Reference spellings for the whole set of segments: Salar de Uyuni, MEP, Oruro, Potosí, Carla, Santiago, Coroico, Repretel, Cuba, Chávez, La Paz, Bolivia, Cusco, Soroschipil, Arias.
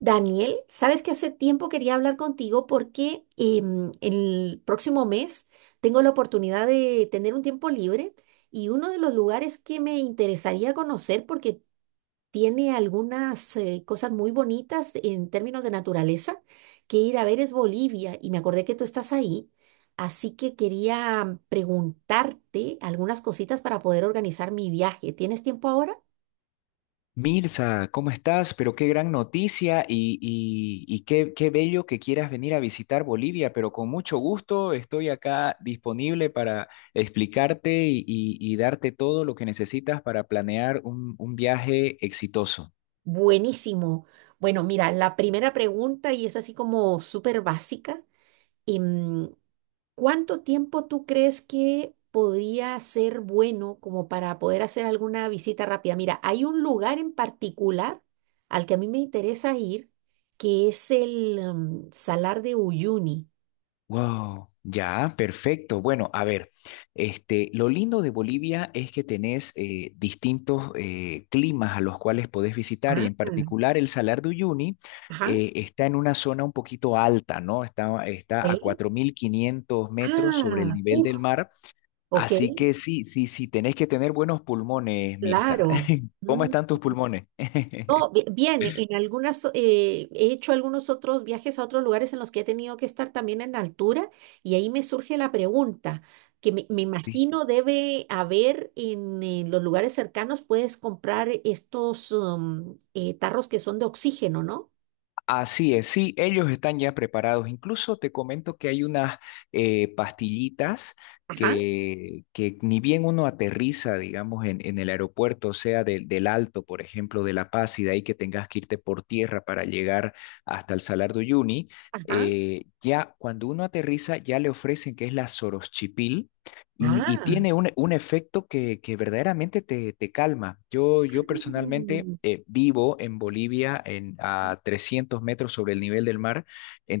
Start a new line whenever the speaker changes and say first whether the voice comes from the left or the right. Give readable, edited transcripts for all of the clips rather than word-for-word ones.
right: Daniel, sabes que hace tiempo quería hablar contigo porque el próximo mes tengo la oportunidad de tener un tiempo libre y uno de los lugares que me interesaría conocer porque tiene algunas cosas muy bonitas en términos de naturaleza que ir a ver es Bolivia, y me acordé que tú estás ahí, así que quería preguntarte algunas cositas para poder organizar mi viaje. ¿Tienes tiempo ahora?
left: Mirza, ¿cómo estás? Pero qué gran noticia y qué bello que quieras venir a visitar Bolivia, pero con mucho gusto estoy acá disponible para explicarte y darte todo lo que necesitas para planear un viaje exitoso.
right: Buenísimo. Bueno, mira, la primera pregunta, y es así como súper básica, em, ¿cuánto tiempo tú crees que podría ser bueno como para poder hacer alguna visita rápida? Mira, hay un lugar en particular al que a mí me interesa ir, que es el, Salar de Uyuni.
left: Wow, ya, perfecto. Bueno, a ver, lo lindo de Bolivia es que tenés distintos climas a los cuales podés visitar, y
right: Ah,
left: en particular el Salar de Uyuni
right: ajá.
left: está en una zona un poquito alta, ¿no? Está a
right: Ok.
left: 4.500 metros sobre el
right: Ah,
left: nivel
right: uf,
left: del mar,
right: ok,
left: así que sí, sí, sí, tenés que tener buenos pulmones, Mirza.
right: claro.
left: ¿Cómo
right: Mm.
left: están tus pulmones?
right: No, bien, he hecho algunos otros viajes a otros lugares en los que he tenido que estar también en altura, y ahí me surge la pregunta, que me
left: Sí.
right: imagino debe haber en, los lugares cercanos, puedes comprar estos tarros que son de oxígeno, ¿no?
left: Así es, sí, ellos están ya preparados. Incluso te comento que hay unas pastillitas
right: Ajá,
left: que ni bien uno aterriza, digamos, en el aeropuerto, o sea, del Alto, por ejemplo, de La Paz, y de ahí que tengas que irte por tierra para llegar hasta el Salar de Uyuni.
right: ajá,
left: Eh, ya cuando uno aterriza ya le ofrecen que es la Soroschipil, y
right: ah,
left: tiene un efecto que verdaderamente te calma. Yo personalmente
right: mm,
left: vivo en Bolivia a 300 metros sobre el nivel del mar.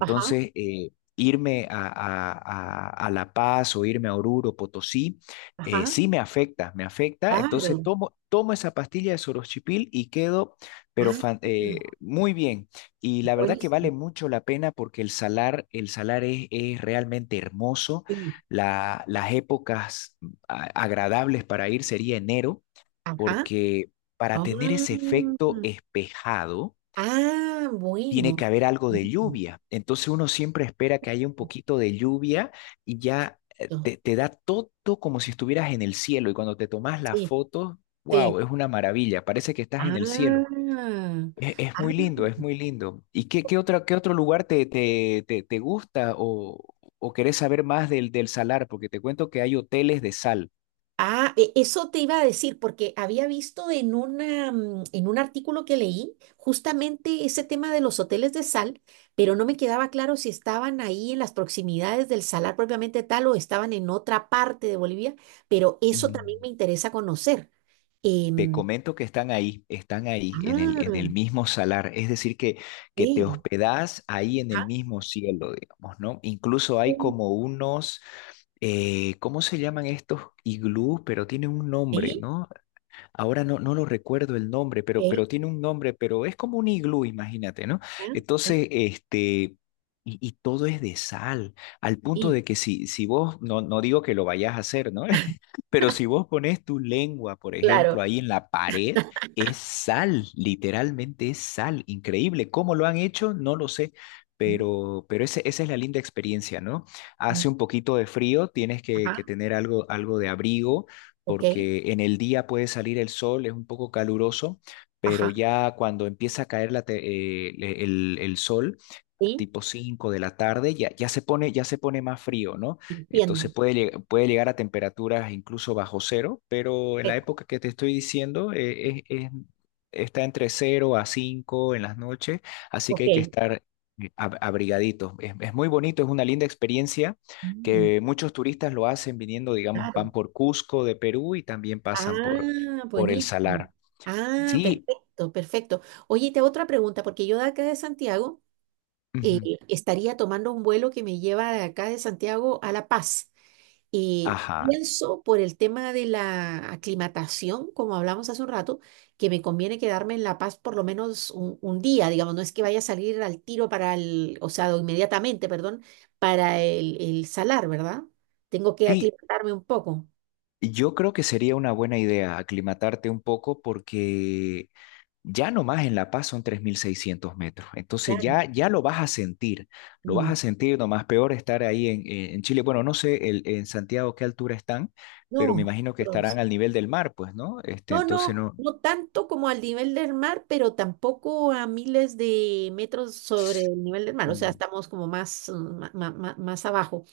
right: ajá,
left: irme a La Paz, o irme a Oruro, Potosí,
right: ajá,
left: sí me afecta, me afecta. Entonces
right: claro,
left: tomo esa pastilla de soroxipil y quedo, pero
right: ah,
left: muy bien. Y la verdad que vale
right: buenísimo,
left: mucho la pena, porque el salar, el salar es realmente hermoso.
right: sí,
left: La- las épocas agradables para ir sería enero,
right: ajá,
left: porque para
right: ah,
left: tener ese efecto espejado,
right: ah,
left: tiene
right: bueno.
left: que haber algo de lluvia. Entonces uno siempre espera que haya un poquito de lluvia, y ya
right: Exacto,
left: te da todo como si estuvieras en el cielo. Y cuando te tomas la
right: sí,
left: foto,
right: sí.
left: wow, es una maravilla, parece que estás en el cielo.
right: Ah,
left: Es
right: ah,
left: muy lindo, es muy lindo. ¿Y qué, qué otro lugar te gusta, o querés saber más del salar? Porque te cuento que hay hoteles de sal.
right: ah, eso te iba a decir, porque había visto en un artículo que leí justamente ese tema de los hoteles de sal, pero no me quedaba claro si estaban ahí en las proximidades del salar propiamente tal o estaban en otra parte de Bolivia, pero eso también
left: Mm,
right: me interesa conocer.
left: Te
right: Em,
left: comento que están ahí, en el, en
right: ah,
left: el mismo salar. Es decir, que te
right: sí,
left: hospedás ahí en el
right: ah,
left: mismo cielo, digamos, ¿no? Incluso hay como unos, ¿cómo se llaman estos iglú? Pero tienen un nombre,
right: sí,
left: ¿no? Ahora no lo recuerdo el nombre, pero,
right: sí,
left: pero tiene un nombre, pero es como un iglú, imagínate, ¿no?
right: ah,
left: Entonces. Y todo es de sal, al punto
right: sí.
left: de que si vos, no, no digo que lo vayas a hacer, ¿no? Pero si vos pones tu lengua, por ejemplo,
right: Claro.
left: ahí en la pared, es sal, literalmente es sal, increíble. ¿Cómo lo han hecho? No lo sé,
right: Mm,
left: pero esa es la linda experiencia, ¿no?
right: mm,
left: Hace un poquito de frío, tienes que,
right: ajá,
left: que tener algo, algo de abrigo,
right: ok.
left: porque en el día puede salir el sol, es un poco caluroso, pero
right: Ajá,
left: ya cuando empieza a caer el sol,
right: sí,
left: tipo 5 de la tarde, ya se pone, ya se pone más frío, ¿no? Entonces
right: entiendo.
left: puede llegar a temperaturas incluso bajo cero, pero en
right: Eh,
left: la época que te estoy diciendo está entre cero a 5 en las noches, así que hay que
right: ok.
left: estar abrigaditos. Es muy bonito, es una linda experiencia
right: Mm,
left: que muchos turistas lo hacen viniendo, digamos, van
right: claro.
left: por Cusco de Perú y también pasan por,
right: Ah,
left: por el
right: buenísimo.
left: Salar.
right: Ah,
left: Sí,
right: perfecto, perfecto. Oye, y te hago otra pregunta, porque yo de acá de Santiago eh,
left: ujú,
right: estaría tomando un vuelo que me lleva de acá de Santiago a La Paz. Y
left: ajá.
right: pienso por el tema de la aclimatación, como hablamos hace un rato, que me conviene quedarme en La Paz por lo menos un día, digamos, no es que vaya a salir al tiro para el, o sea, o inmediatamente, perdón, para el salar, ¿verdad? Tengo que
left: Sí,
right: aclimatarme un poco,
left: yo creo que sería una buena idea aclimatarte un poco, porque ya nomás en La Paz son 3.600 metros, entonces
right: claro.
left: ya lo vas a sentir, lo vas
right: Mm.
left: a sentir, nomás peor estar ahí en Chile. Bueno, no sé en Santiago qué altura están, pero me
right: No,
left: imagino que estarán
right: bronce.
left: al nivel del mar, pues, ¿no?
right: No,
left: Entonces
right: no,
left: no.
right: no tanto como al nivel del mar, pero tampoco a miles de metros sobre el nivel del mar, o sea,
left: Mm.
right: estamos como más, más abajo.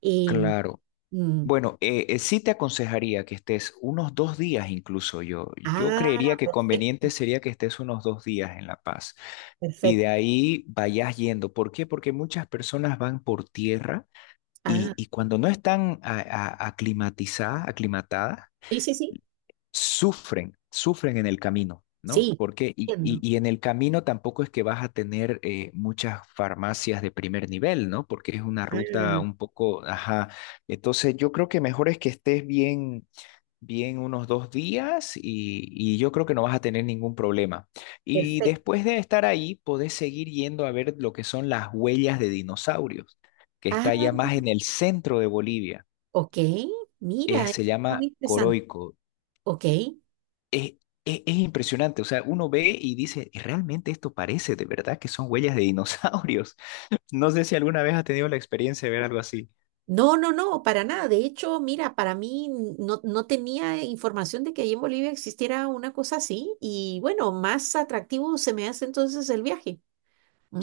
right: Em,
left: Claro.
right: Mm.
left: Bueno, sí te aconsejaría que estés unos 2 días, incluso yo. Yo
right: Ah,
left: creería que
right: perfecto,
left: conveniente sería que estés unos dos días en La Paz, y de
right: perfecto.
left: ahí vayas yendo. ¿Por qué? Porque muchas personas van por tierra,
right: Ah,
left: y cuando no están aclimatadas,
right: sí, sí, sí,
left: sufren, sufren en el camino, ¿no?
right: sí,
left: Porque, y, y-
right: entiendo.
left: y en el camino tampoco es que vas a tener muchas farmacias de primer nivel, ¿no? Porque es una ruta
right: Ah,
left: un poco, ajá. Entonces yo creo que mejor es que estés bien bien unos 2 días, y yo creo que no vas a tener ningún problema. Y
right: perfecto.
left: después de estar ahí, podés seguir yendo a ver lo que son las huellas de dinosaurios, que está
right: Ah,
left: ya más en el centro de Bolivia.
right: ok,
left: Eh,
right: mira,
left: se
right: eso está
left: llama
right: muy interesante.
left: Coroico.
right: Ok,
left: Es, es impresionante, o sea, uno ve y dice, realmente esto parece de verdad que son huellas de dinosaurios. No sé si alguna vez has tenido la experiencia de ver algo así.
right: no, no, no, para nada. De hecho, mira, para mí no, no tenía información de que ahí en Bolivia existiera una cosa así, y bueno, más atractivo se me hace entonces el viaje.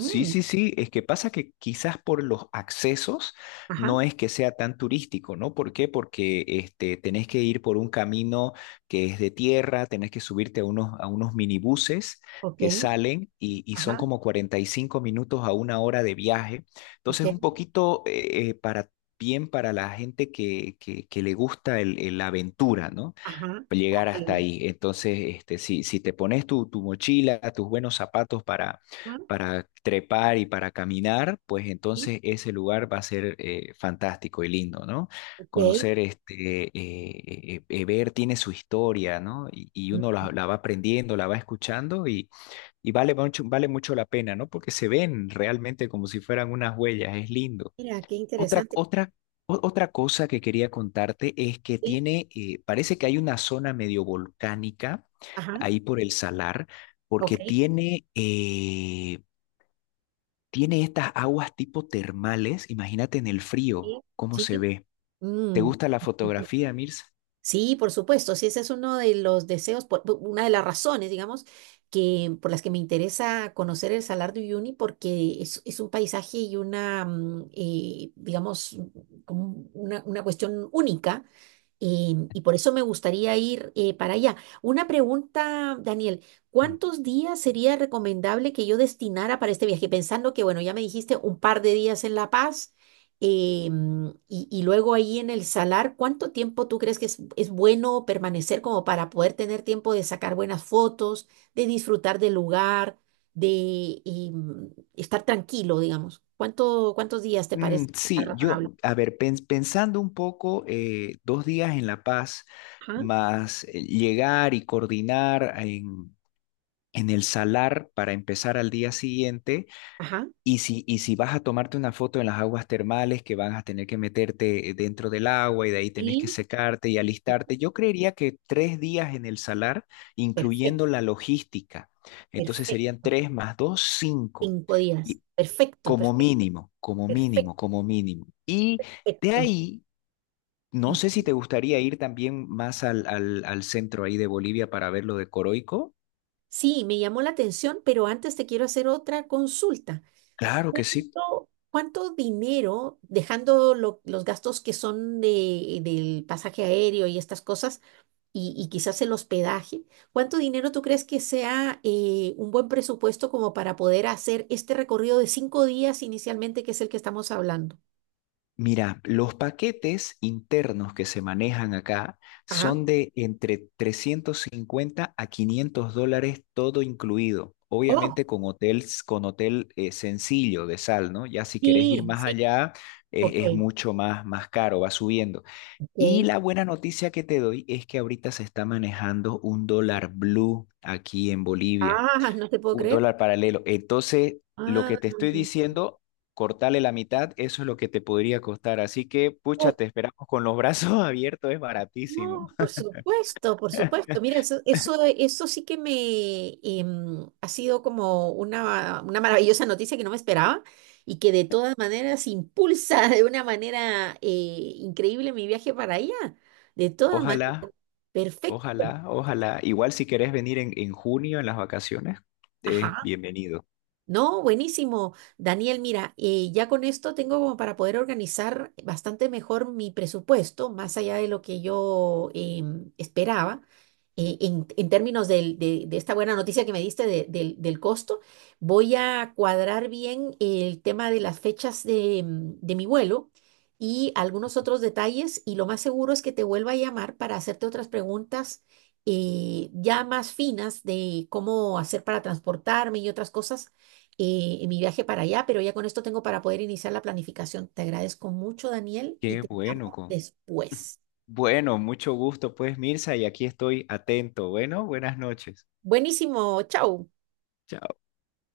left: Sí, sí, sí, es que pasa que quizás por los accesos
right: ajá,
left: no es que sea tan turístico, ¿no? ¿Por qué? Porque tenés que ir por un camino que es de tierra, tenés que subirte a unos, minibuses
right: ok,
left: que salen, y son
right: ajá,
left: como 45 minutos a una hora de viaje. Entonces, un
right: ok,
left: poquito bien para la gente que le gusta la aventura, ¿no?
right: ajá, ok,
left: Llegar hasta ahí. Entonces, si te pones tu, mochila, tus buenos zapatos para,
right: ajá,
left: para trepar y para caminar, pues
right: sí,
left: entonces ese lugar va a ser fantástico y lindo, ¿no?
right: ok.
left: Conocer ver tiene su historia, ¿no? Y uno
right: Mm.
left: la va aprendiendo, la va escuchando, y vale mucho la pena, ¿no? Porque se ven realmente como si fueran unas huellas, es lindo.
right: Mira, qué
left: Otra,
right: interesante.
left: otra, otra cosa que quería contarte es que
right: Sí,
left: tiene, parece que hay una zona medio volcánica
right: ajá,
left: ahí por el salar,
right: ok.
left: porque tiene estas aguas tipo termales. Imagínate en el frío
right: Sí,
left: cómo se
right: sí.
left: ve. ¿Te
right: Mm.
left: gusta la fotografía, Mirza?
right: Sí, por supuesto. Sí, ese es uno de los deseos, una de las razones, digamos, que por las que me interesa conocer el Salar de Uyuni, porque es un paisaje y una, digamos, como una cuestión única. Y por eso me gustaría ir para allá. Una pregunta, Daniel,
left: Mm,
right: ¿cuántos días sería recomendable que yo destinara para este viaje? Pensando que, bueno, ya me dijiste un par de días en La Paz, y luego ahí en el Salar, ¿cuánto tiempo tú crees que es bueno permanecer como para poder tener tiempo de sacar buenas fotos, de disfrutar del lugar, de estar tranquilo, digamos? ¿Cuántos días te parece
left: Sí,
right: razonable?
left: a ver, pensando un poco, dos días en La Paz,
right: Ajá,
left: más llegar y coordinar en el Salar para empezar al día siguiente.
right: ajá,
left: Y si vas a tomarte una foto en las aguas termales, que van a tener que meterte dentro del agua, y de ahí tenés que
right: y
left: secarte y alistarte, yo creería que 3 días en el salar, incluyendo
right: perfecto.
left: la logística. Entonces serían
right: Perfecto,
left: tres más dos, cinco.
right: 5 días.
left: Y
right: Perfecto,
left: como
right: perfecto,
left: mínimo, como mínimo, como mínimo. Y de
right: perfecto.
left: ahí, no sé
right: Mm.
left: si te gustaría ir también más al, al centro ahí de Bolivia, para ver lo de Coroico.
right: Sí, me llamó la atención, pero antes te quiero hacer otra consulta.
left: Claro que sí.
right: ¿Cuánto dinero, dejando los gastos que son del pasaje aéreo y estas cosas, y, quizás el hospedaje, cuánto dinero tú crees que sea un buen presupuesto como para poder hacer este recorrido de 5 días inicialmente, que es el que estamos hablando?
left: Mira, los paquetes internos que se manejan acá
right: Ajá.
left: son de entre 350 a $500 todo incluido.
right: Oh,
left: Obviamente con con hotel sencillo de sal, ¿no? Ya si querés ir
right: sí,
left: más
right: sí.
left: allá,
right: Ok,
left: es mucho más, más caro, va subiendo. Y
right: ok.
left: la buena noticia que te doy es que ahorita se está manejando un dólar blue aquí en Bolivia.
right: Ah, no te puedo
left: Un
right: creer.
left: dólar paralelo. Entonces, lo
right: Ah,
left: que te estoy diciendo, cortarle la mitad, eso es lo que te podría costar. Así que, pucha,
right: oh,
left: te esperamos con los brazos abiertos, es baratísimo.
right: no, por supuesto, por supuesto. Mira, eso sí que me ha sido como una maravillosa noticia que no me esperaba, y que de todas maneras impulsa de una manera increíble mi viaje para allá. De todas maneras,
left: Ojalá,
right: perfecto.
left: ojalá, ojalá. Igual si querés venir en junio, en las vacaciones, es
right: Ajá.
left: bienvenido.
right: No, buenísimo. Daniel, mira, ya con esto tengo como para poder organizar bastante mejor mi presupuesto, más allá de lo que yo esperaba, en términos de esta buena noticia que me diste del costo. Voy a cuadrar bien el tema de las fechas de mi vuelo, y algunos otros detalles, y lo más seguro es que te vuelva a llamar para hacerte otras preguntas, ya más finas de cómo hacer para transportarme y otras cosas en mi viaje para allá, pero ya con esto tengo para poder iniciar la planificación. Te agradezco mucho, Daniel, y
left: Qué
right: te
left: bueno,
right: llamo
left: con...
right: después.
left: Bueno, mucho gusto, pues, Mirza, y aquí estoy atento. Bueno, buenas noches.
right: Buenísimo, chao.
left: Chao.